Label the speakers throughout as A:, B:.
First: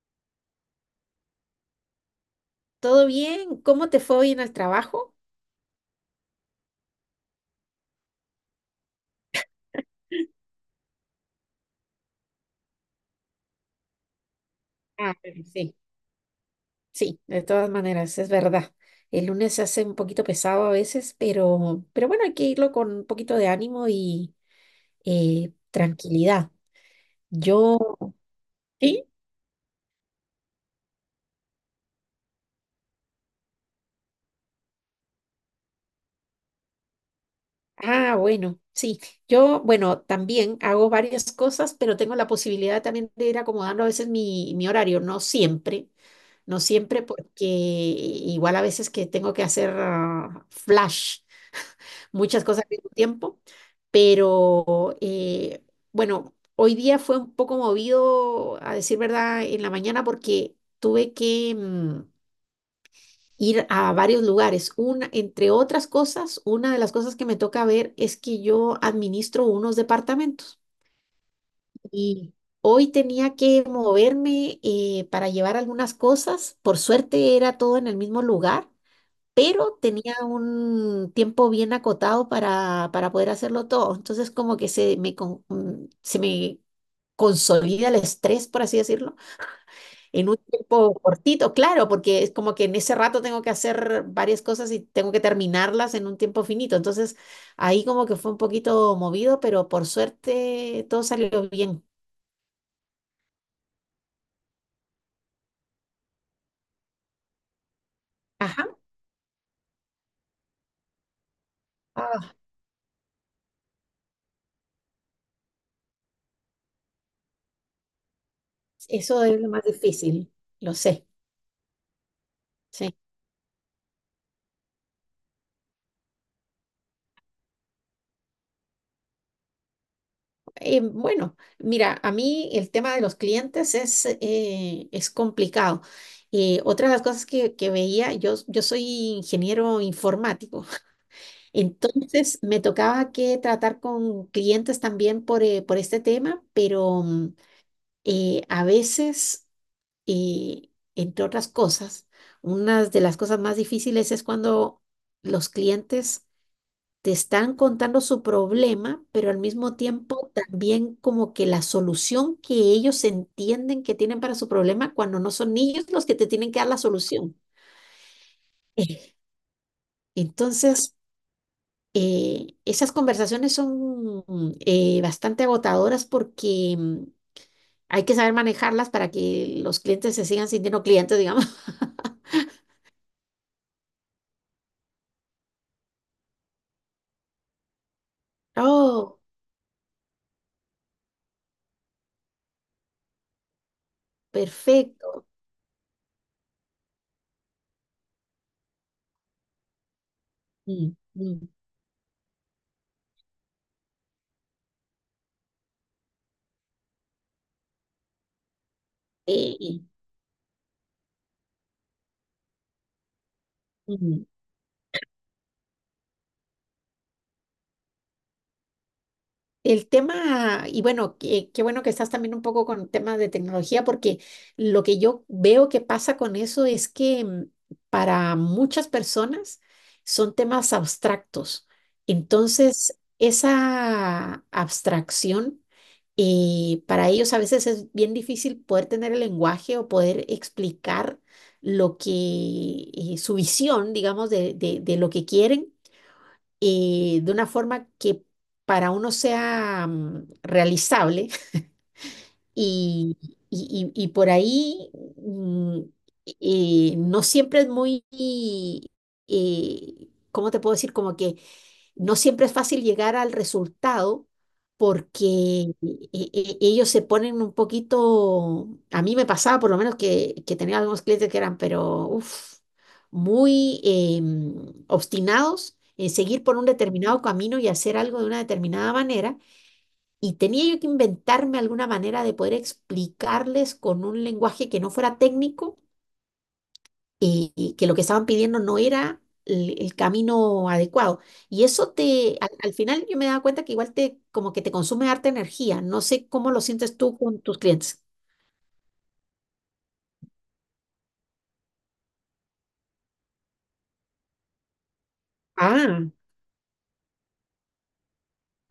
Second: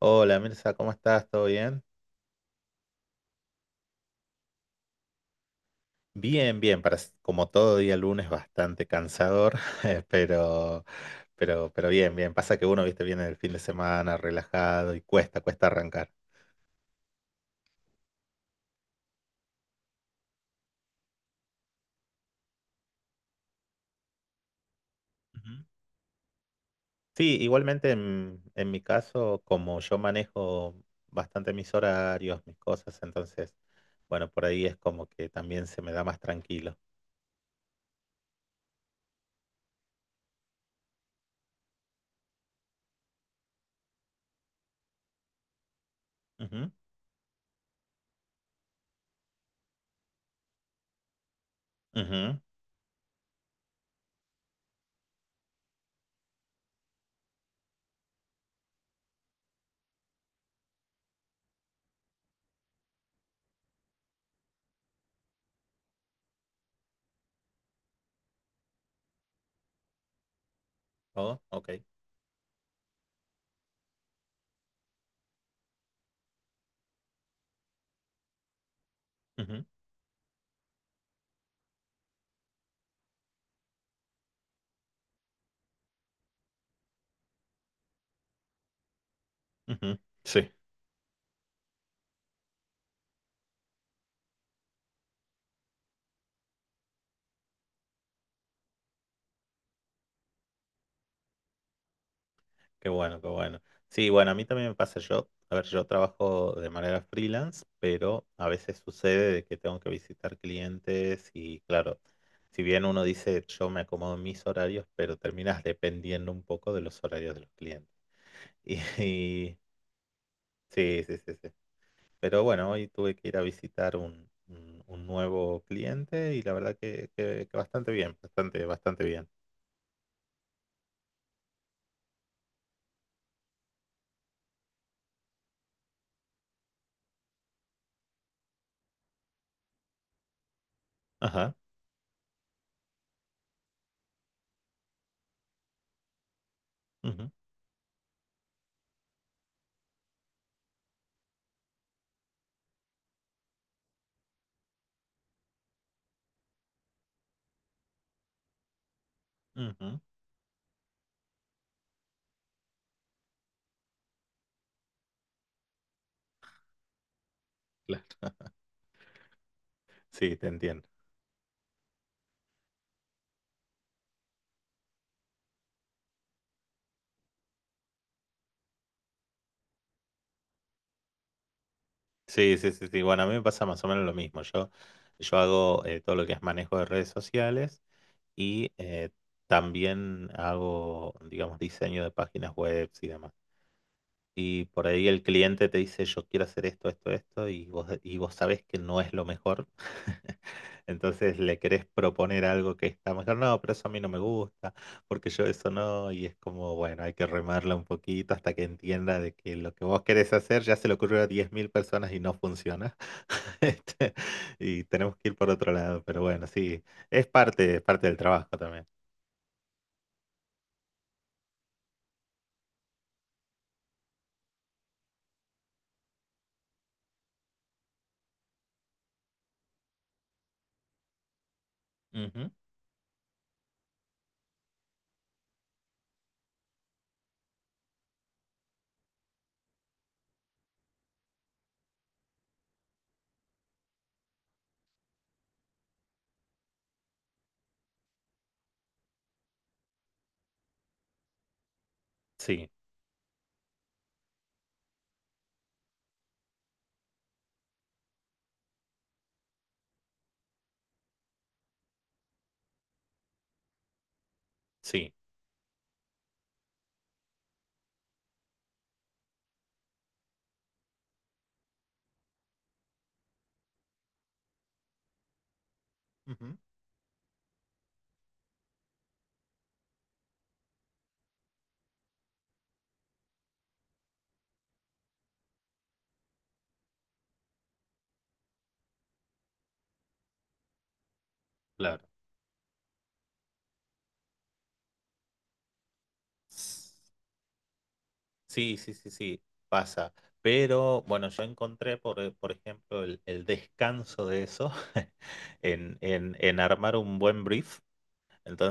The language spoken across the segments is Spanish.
A: Hola Mirza, ¿cómo estás? ¿Todo bien?
B: ¿Todo bien? ¿Cómo te fue hoy en el trabajo?
A: Bien, bien, como todo día lunes bastante cansador, eh, pero, pero bien, bien. Pasa que uno, viste, viene el fin de semana relajado y
B: Ah,
A: cuesta,
B: bueno,
A: cuesta
B: sí.
A: arrancar.
B: Sí, de todas maneras, es verdad. El lunes se hace un poquito pesado a veces, pero bueno, hay que irlo con un poquito de ánimo y
A: Ujú.
B: tranquilidad.
A: Sí,
B: Yo,
A: igualmente en mi
B: ¿sí?
A: caso, como yo manejo bastante mis horarios, mis cosas, entonces, bueno, por ahí es como que también se me da más tranquilo.
B: Ah, bueno, sí. Yo, bueno, también hago varias cosas, pero tengo la posibilidad también de ir acomodando a veces mi horario, no siempre, no
A: Ujú,
B: siempre, porque igual a veces que tengo que hacer flash.
A: ujú.
B: Muchas cosas al mismo tiempo, pero bueno, hoy día fue un poco movido, a decir verdad, en la mañana, porque tuve que ir a varios lugares. Una, entre otras cosas, una de las cosas que me toca ver es que yo administro unos departamentos,
A: Oh, OK.
B: y hoy tenía que moverme para llevar algunas cosas. Por suerte era todo en el mismo lugar,
A: Ujú,
B: pero tenía un tiempo bien acotado para poder hacerlo todo. Entonces como que se me consolida el estrés, por así decirlo,
A: ujú.
B: en un
A: Sí.
B: tiempo cortito, claro, porque es como que en ese rato tengo que hacer varias cosas y tengo que terminarlas en un tiempo finito. Entonces ahí como que fue un poquito movido, pero por suerte todo salió bien.
A: Qué bueno, qué bueno. Sí, bueno, a mí también me pasa yo. A ver, yo trabajo de manera freelance, pero a
B: Ajá.
A: veces sucede de que tengo que visitar clientes y claro,
B: Ah,
A: si bien uno dice yo me acomodo en mis horarios, pero terminas dependiendo un poco de los horarios de los clientes. Y,
B: eso es lo
A: y-
B: más difícil, lo
A: sí,
B: sé.
A: sí, sí, sí. Pero bueno, hoy
B: Sí.
A: tuve que ir a visitar un nuevo cliente y la verdad que bastante bien, bastante, bastante bien.
B: Bueno, mira, a mí el tema de los clientes es complicado. Otra de las cosas que veía, yo soy ingeniero informático,
A: Ajá.
B: entonces me tocaba que tratar con clientes también por este tema, pero
A: Ujú,
B: a veces, entre otras cosas, una de las cosas más difíciles es cuando los clientes te están contando su problema, pero al mismo
A: ujú,
B: tiempo también como que la solución que ellos entienden que tienen para su problema cuando no son ellos los que te tienen que dar la solución.
A: claro.
B: Eh,
A: Sí, te entiendo.
B: Entonces, esas conversaciones son bastante agotadoras porque hay que saber manejarlas para que los clientes se sigan sintiendo clientes, digamos.
A: Sí, sí, sí, sí. Bueno, a mí me pasa más o menos lo mismo. Yo hago todo lo que es manejo de redes sociales y
B: Oh,
A: también hago, digamos, diseño de páginas web y demás. Y por ahí el
B: perfecto.
A: cliente te dice, yo quiero hacer esto, esto, esto, y vos sabés que no es lo mejor.
B: Mm,
A: Entonces
B: mm,
A: le querés proponer algo que está mejor. No, pero eso a mí no me gusta, porque yo eso no. Y es como, bueno, hay que remarla un poquito hasta que entienda de que lo
B: eh,
A: que vos querés hacer ya se le ocurrió a 10.000 personas y no funciona. Este,
B: mm.
A: y tenemos que ir por otro lado. Pero bueno, sí, es parte del trabajo también.
B: El tema, y bueno, qué bueno que estás también un poco con temas de tecnología, porque lo que yo veo que pasa con eso es que, para muchas personas son temas abstractos.
A: Ujú.
B: Entonces, esa abstracción, para ellos a veces es bien difícil poder tener el lenguaje o poder explicar lo que, su visión, digamos, de lo que quieren, de una forma que para uno sea realizable,
A: Sí,
B: y, y por ahí mm, no siempre es muy, ¿cómo te puedo decir? Como que no siempre es fácil llegar al resultado
A: sí.
B: porque, ellos se ponen un poquito, a mí me pasaba por lo menos que tenía algunos clientes que eran, pero uf, muy obstinados en seguir
A: Ujú.
B: por un determinado camino y hacer algo de una determinada manera, y tenía yo que inventarme alguna manera de poder explicarles con un lenguaje que no fuera técnico, y que lo que estaban pidiendo no era el camino adecuado. Y eso
A: Claro.
B: al final yo me daba cuenta que igual como que te consume harta energía. No sé cómo lo sientes tú con tus clientes.
A: Sí, sí, sí, sí, pasa. Pero bueno, yo encontré, por ejemplo, el descanso de eso en,
B: Ah,
A: en, en armar un buen brief.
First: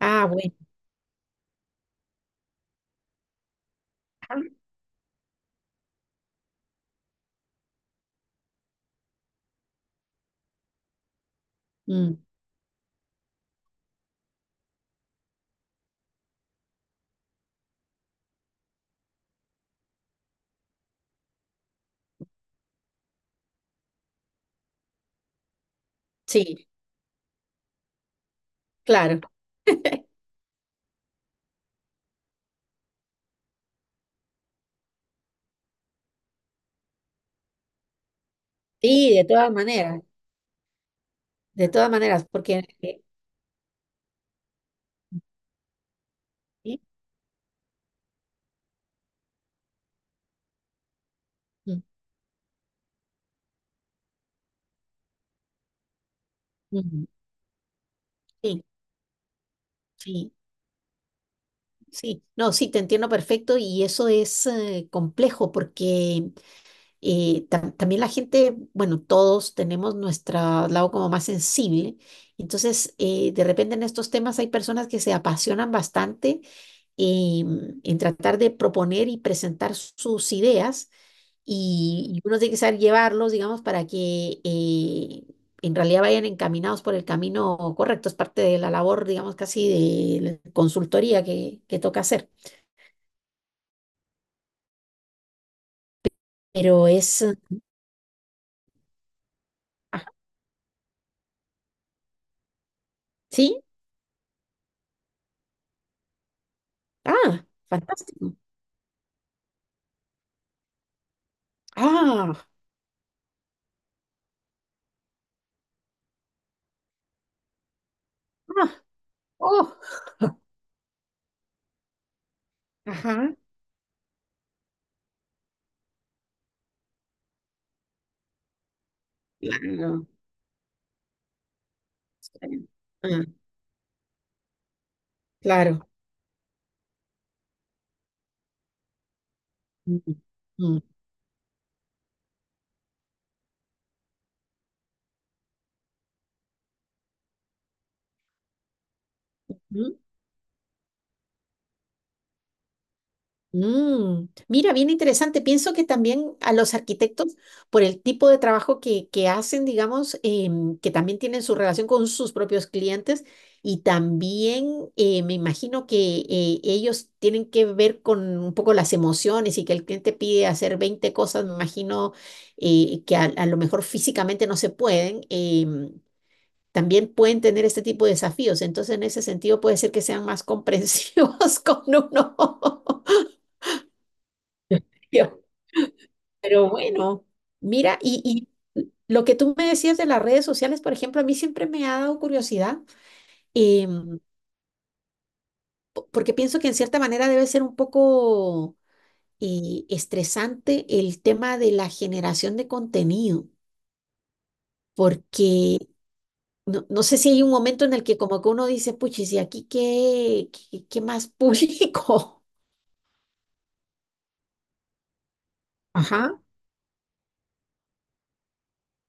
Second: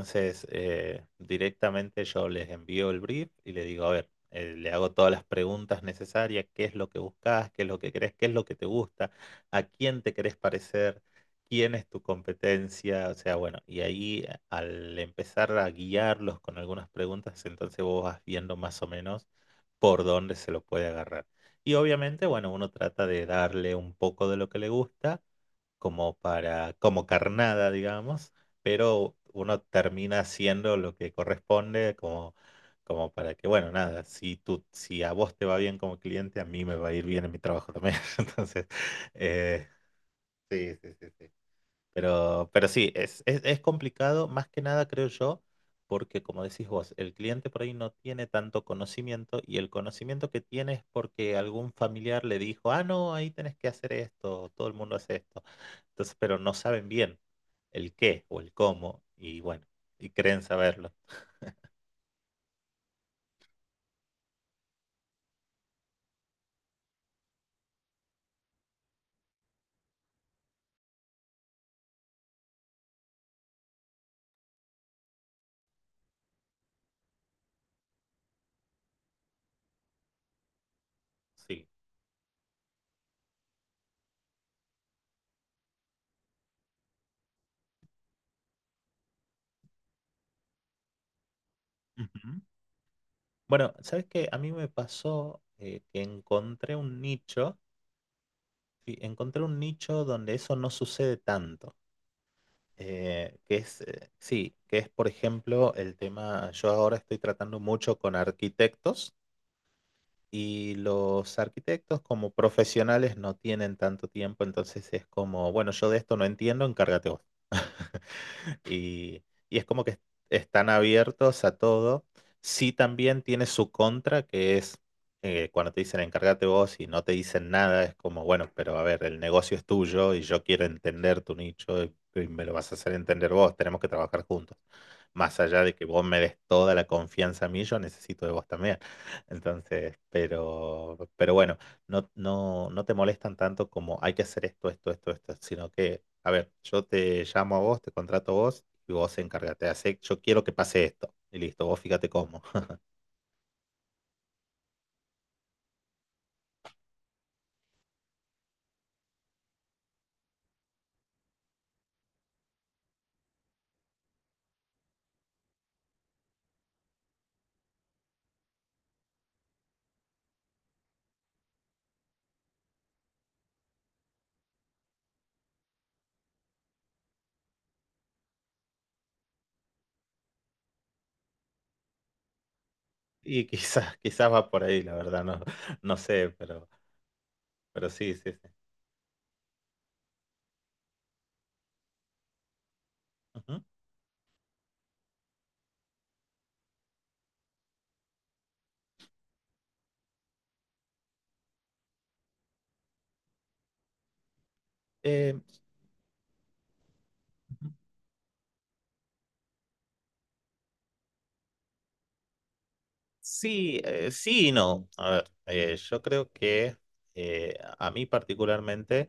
B: ah, bueno.
A: directamente yo les envío el brief y le digo, a ver,
B: Ah,
A: le hago todas las preguntas necesarias, qué es lo que buscas, qué es lo que crees, qué es lo que te gusta, a quién te querés parecer, quién es tu
B: mm,
A: competencia. O sea, bueno, y ahí al empezar a guiarlos con algunas preguntas, entonces vos vas viendo más o menos por dónde se lo puede agarrar. Y obviamente, bueno, uno trata de darle un poco de lo que le gusta como
B: sí,
A: para, como carnada, digamos, pero
B: claro.
A: uno termina haciendo lo que corresponde como, como para que, bueno, nada, si tú, si a vos te va bien como cliente, a mí me va a ir bien en mi trabajo también. Entonces,
B: Sí,
A: eh, sí, sí, sí, sí.
B: de todas maneras,
A: Pero sí, es complicado, más que nada creo yo, porque como decís
B: sí,
A: vos, el cliente por ahí no tiene tanto conocimiento y el conocimiento que tiene es porque algún
B: mm,
A: familiar le dijo, ah, no, ahí tenés que hacer esto, todo el mundo hace esto. Entonces, pero no saben
B: mm,
A: bien el qué o el
B: sí,
A: cómo y bueno, y
B: sí.
A: creen saberlo.
B: Sí, no, sí, te entiendo perfecto y eso es complejo porque, también la gente, bueno, todos tenemos nuestro lado como más sensible, entonces, de repente en estos temas hay personas que se apasionan bastante en tratar de proponer y presentar sus ideas,
A: Sí.
B: y uno tiene que saber llevarlos, digamos, para que en realidad vayan encaminados por el camino correcto. Es parte de la labor, digamos, casi de la consultoría que toca hacer.
A: Ujú. Bueno, ¿sabes qué? A mí me pasó que encontré
B: Pero
A: un
B: es...
A: nicho, sí, encontré un nicho
B: ah,
A: donde eso no sucede tanto. Que
B: ¿Sí?
A: es, sí, que es por ejemplo el tema, yo ahora estoy
B: Ah,
A: tratando mucho con
B: fantástico.
A: arquitectos. Y los arquitectos como
B: Ah,
A: profesionales no tienen tanto tiempo, entonces es como, bueno, yo de esto no entiendo, encárgate vos.
B: ah,
A: Y, y es
B: oh,
A: como que están abiertos a todo. Sí también
B: ajá,
A: tiene su contra, que es cuando te dicen encárgate vos y no te dicen nada, es como, bueno, pero a ver, el negocio es
B: claro.
A: tuyo y yo quiero entender tu nicho y me lo
B: Sí,
A: vas a hacer
B: ah,
A: entender vos, tenemos que trabajar juntos. Más allá de que
B: claro.
A: vos me des toda la confianza a mí, yo necesito de vos también. Entonces,
B: Mm, mm,
A: pero bueno, no, no, no te molestan tanto como hay que hacer esto, esto, esto, esto, sino que, a ver, yo te llamo a vos, te contrato a vos y vos encárgate de hacer,
B: mm.
A: yo quiero que pase esto. Y listo, vos fíjate cómo.
B: Mm, mira, bien interesante. Pienso que también a los arquitectos, por el tipo de trabajo que hacen, digamos, que también tienen su relación con sus propios clientes, y también me imagino que ellos tienen que ver con un poco las emociones y que el cliente pide hacer 20 cosas, me imagino, que a lo mejor físicamente no se pueden. También pueden tener este tipo de desafíos, entonces en ese sentido puede ser que sean más comprensivos con uno.
A: Y quizás, quizás va por ahí, la verdad, no, no sé, pero,
B: Pero bueno,
A: pero
B: mira,
A: sí, sí,
B: y,
A: sí.
B: y lo que tú me decías de las redes sociales, por ejemplo, a mí siempre me ha dado curiosidad,
A: Ujú.
B: em, porque pienso que en cierta manera debe ser un poco estresante el tema de la generación de contenido,
A: Eh,
B: porque no, no sé si hay un momento en el que como que uno dice, puchis, ¿y aquí qué más público?
A: sí, sí y no. A ver, yo creo
B: Ajá,
A: que a mí particularmente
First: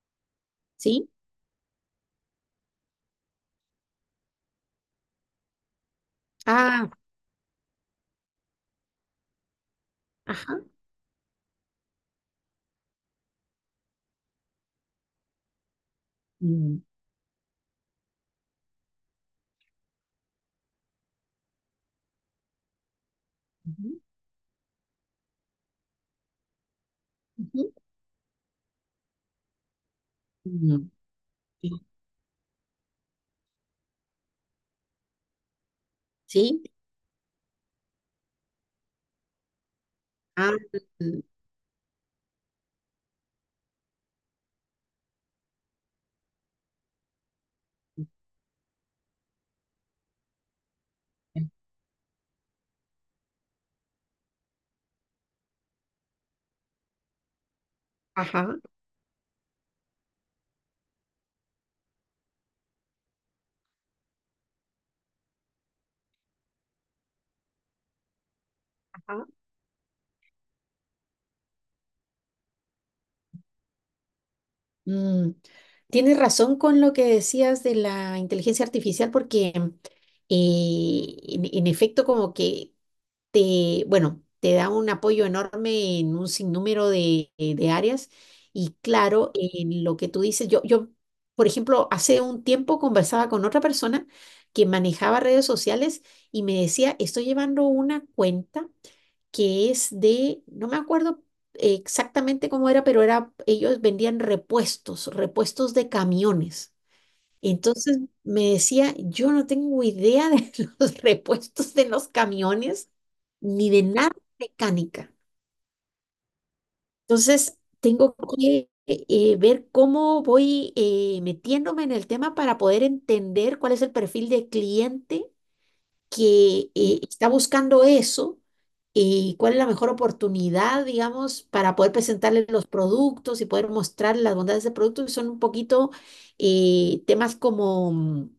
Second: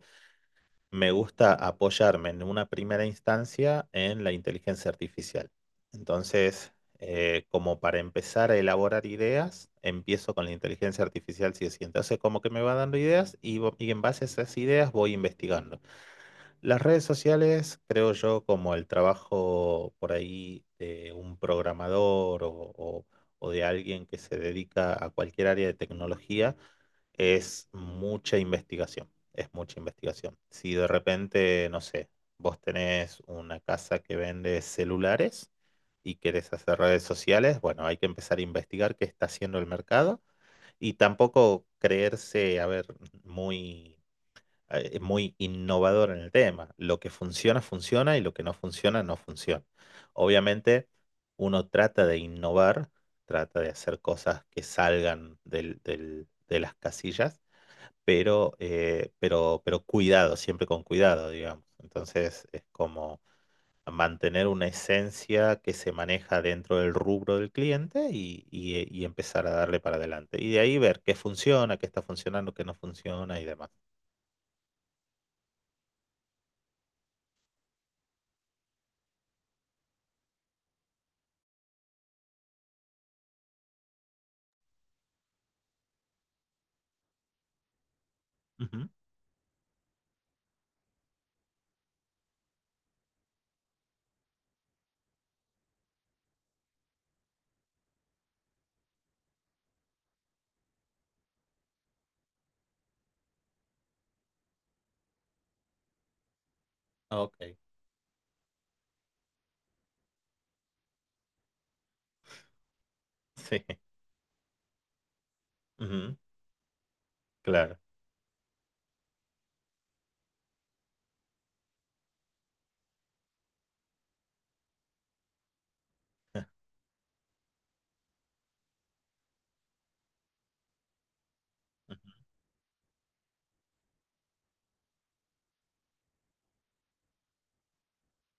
B: ¿sí?
A: me gusta apoyarme en una primera instancia en la inteligencia artificial. Entonces,
B: Ah,
A: como para empezar a elaborar ideas, empiezo con la
B: ajá.
A: inteligencia artificial, sí o sí. Entonces, como que me va dando ideas y en base a esas ideas voy investigando.
B: Mm,
A: Las redes sociales, creo yo, como el trabajo por ahí de un programador o- o de
B: ujú,
A: alguien que se dedica a cualquier área de tecnología, es
B: ujú,
A: mucha investigación, es mucha investigación. Si de
B: mm,
A: repente, no sé, vos tenés una casa que vende celulares y querés
B: sí,
A: hacer redes sociales, bueno, hay que empezar a investigar qué está haciendo el mercado,
B: ah.
A: y tampoco creerse, a ver, muy, muy innovador en el tema. Lo que funciona, funciona, y lo que no funciona, no funciona. Obviamente,
B: Mm,
A: uno trata de innovar, trata de hacer cosas que salgan de las casillas, pero,
B: ajá,
A: eh, pero, pero cuidado, siempre con cuidado, digamos. Entonces es como mantener una esencia que se maneja dentro del rubro del cliente y
B: ajá.
A: empezar a darle para adelante. Y de ahí ver qué funciona, qué está funcionando, qué no funciona y demás.
B: Mm, tienes razón con lo que decías de la inteligencia artificial, porque en efecto como que bueno, te da un apoyo enorme en un sinnúmero de áreas, y
A: Ujú.
B: claro, en lo que tú dices, yo, por ejemplo, hace un tiempo conversaba con otra persona que manejaba redes sociales y me decía, estoy llevando una cuenta que es de, no me acuerdo exactamente cómo era, pero era, ellos vendían repuestos, repuestos de camiones.
A: OK,
B: Entonces me decía, yo no tengo idea de los repuestos de los camiones
A: sí.
B: ni de nada de mecánica.
A: Ujú.
B: Entonces
A: Claro.
B: tengo que ver cómo voy metiéndome en el tema para poder entender cuál es el perfil de cliente que está buscando eso, y cuál es la mejor oportunidad, digamos, para poder
A: Ujú.
B: presentarle los productos y poder mostrar las bondades del producto, que son un poquito, temas como mm,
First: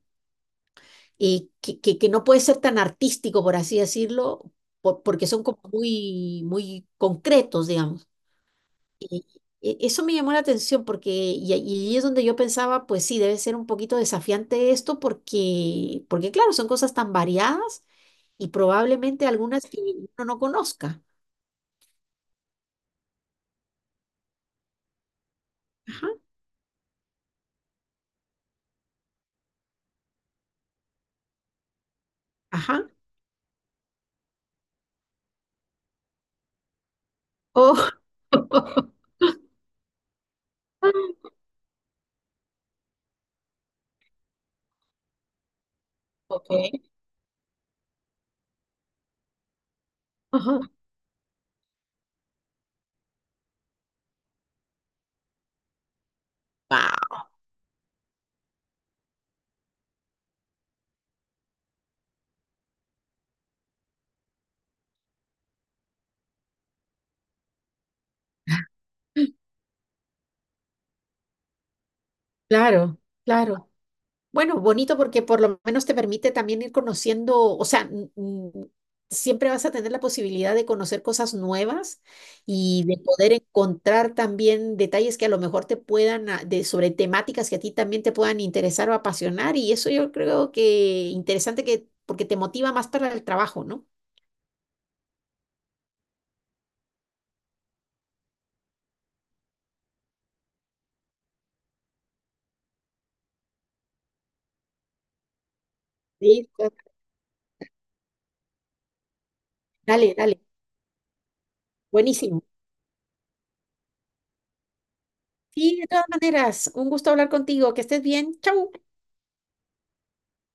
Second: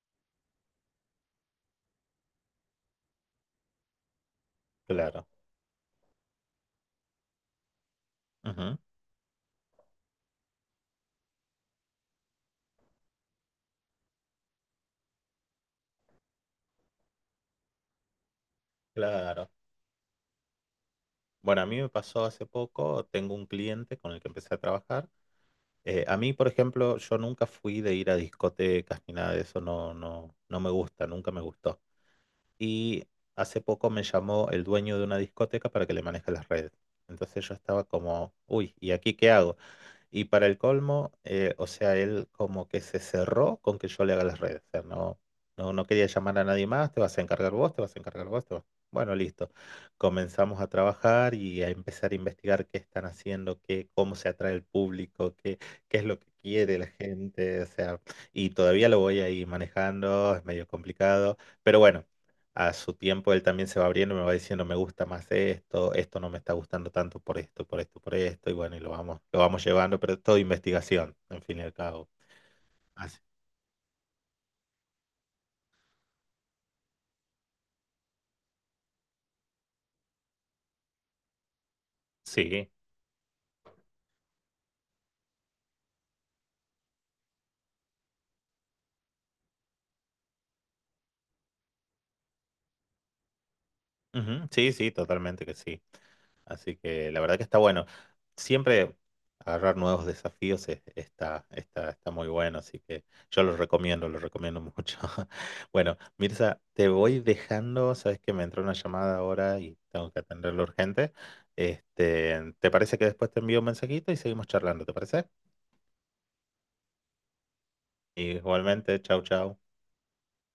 B: eh, que no puede ser tan artístico, por así decirlo,
A: Claro.
B: porque son como muy, muy concretos, digamos.
A: Ujú.
B: Y Eso me llamó la atención porque, y ahí es donde yo pensaba, pues sí, debe ser un poquito desafiante esto porque, claro, son cosas tan variadas y probablemente
A: Claro.
B: algunas que uno no conozca.
A: Bueno, a mí me pasó hace poco, tengo un cliente con el que empecé a trabajar. Eh,
B: Ajá,
A: a mí, por ejemplo, yo nunca fui de ir a discotecas ni nada de eso, no, no, no me gusta, nunca me gustó.
B: ajá.
A: Y hace poco me llamó el dueño de una discoteca para que le maneje las redes. Entonces yo estaba
B: Oh,
A: como, uy, ¿y aquí qué hago? Y para el colmo, o sea, él como que se cerró con que yo le haga las redes. O sea, no, no, no quería llamar a
B: ok.
A: nadie más, te vas a encargar vos, te vas a encargar vos, bueno, listo. Comenzamos
B: Ajá.
A: a trabajar y a empezar a investigar qué están haciendo, qué, cómo se atrae el público, qué es lo que quiere la
B: Wao.
A: gente. O sea, y todavía lo voy ahí manejando, es medio complicado. Pero bueno, a su tiempo él también se va abriendo, y me va diciendo, me gusta más esto, esto no me está gustando tanto por esto, por esto, por esto, y bueno, y lo vamos llevando, pero es todo investigación, en fin y al cabo.
B: Claro,
A: Así.
B: claro. Bueno, bonito porque por lo menos te permite también ir conociendo, o sea, siempre vas a tener la posibilidad de conocer cosas nuevas
A: Sí.
B: y de poder encontrar también detalles que a lo mejor te puedan, sobre temáticas que a ti también te puedan interesar o apasionar. Y eso yo creo que interesante porque te motiva más para el trabajo, ¿no?
A: Ujú. Sí, sí, totalmente que sí. Así que la verdad que está bueno. Siempre agarrar nuevos desafíos está, está, está muy bueno, así que yo lo recomiendo mucho. Bueno,
B: Sí,
A: Mirza,
B: claro.
A: te voy dejando, sabes que me entró una llamada ahora y tengo
B: Dale,
A: que
B: dale.
A: atenderlo urgente.
B: Buenísimo.
A: Este, ¿te parece que después te envío un mensajito y seguimos charlando? ¿Te parece?
B: Sí, de todas maneras, un gusto hablar contigo. Que estés bien. Chau.
A: Igualmente, chau, chau.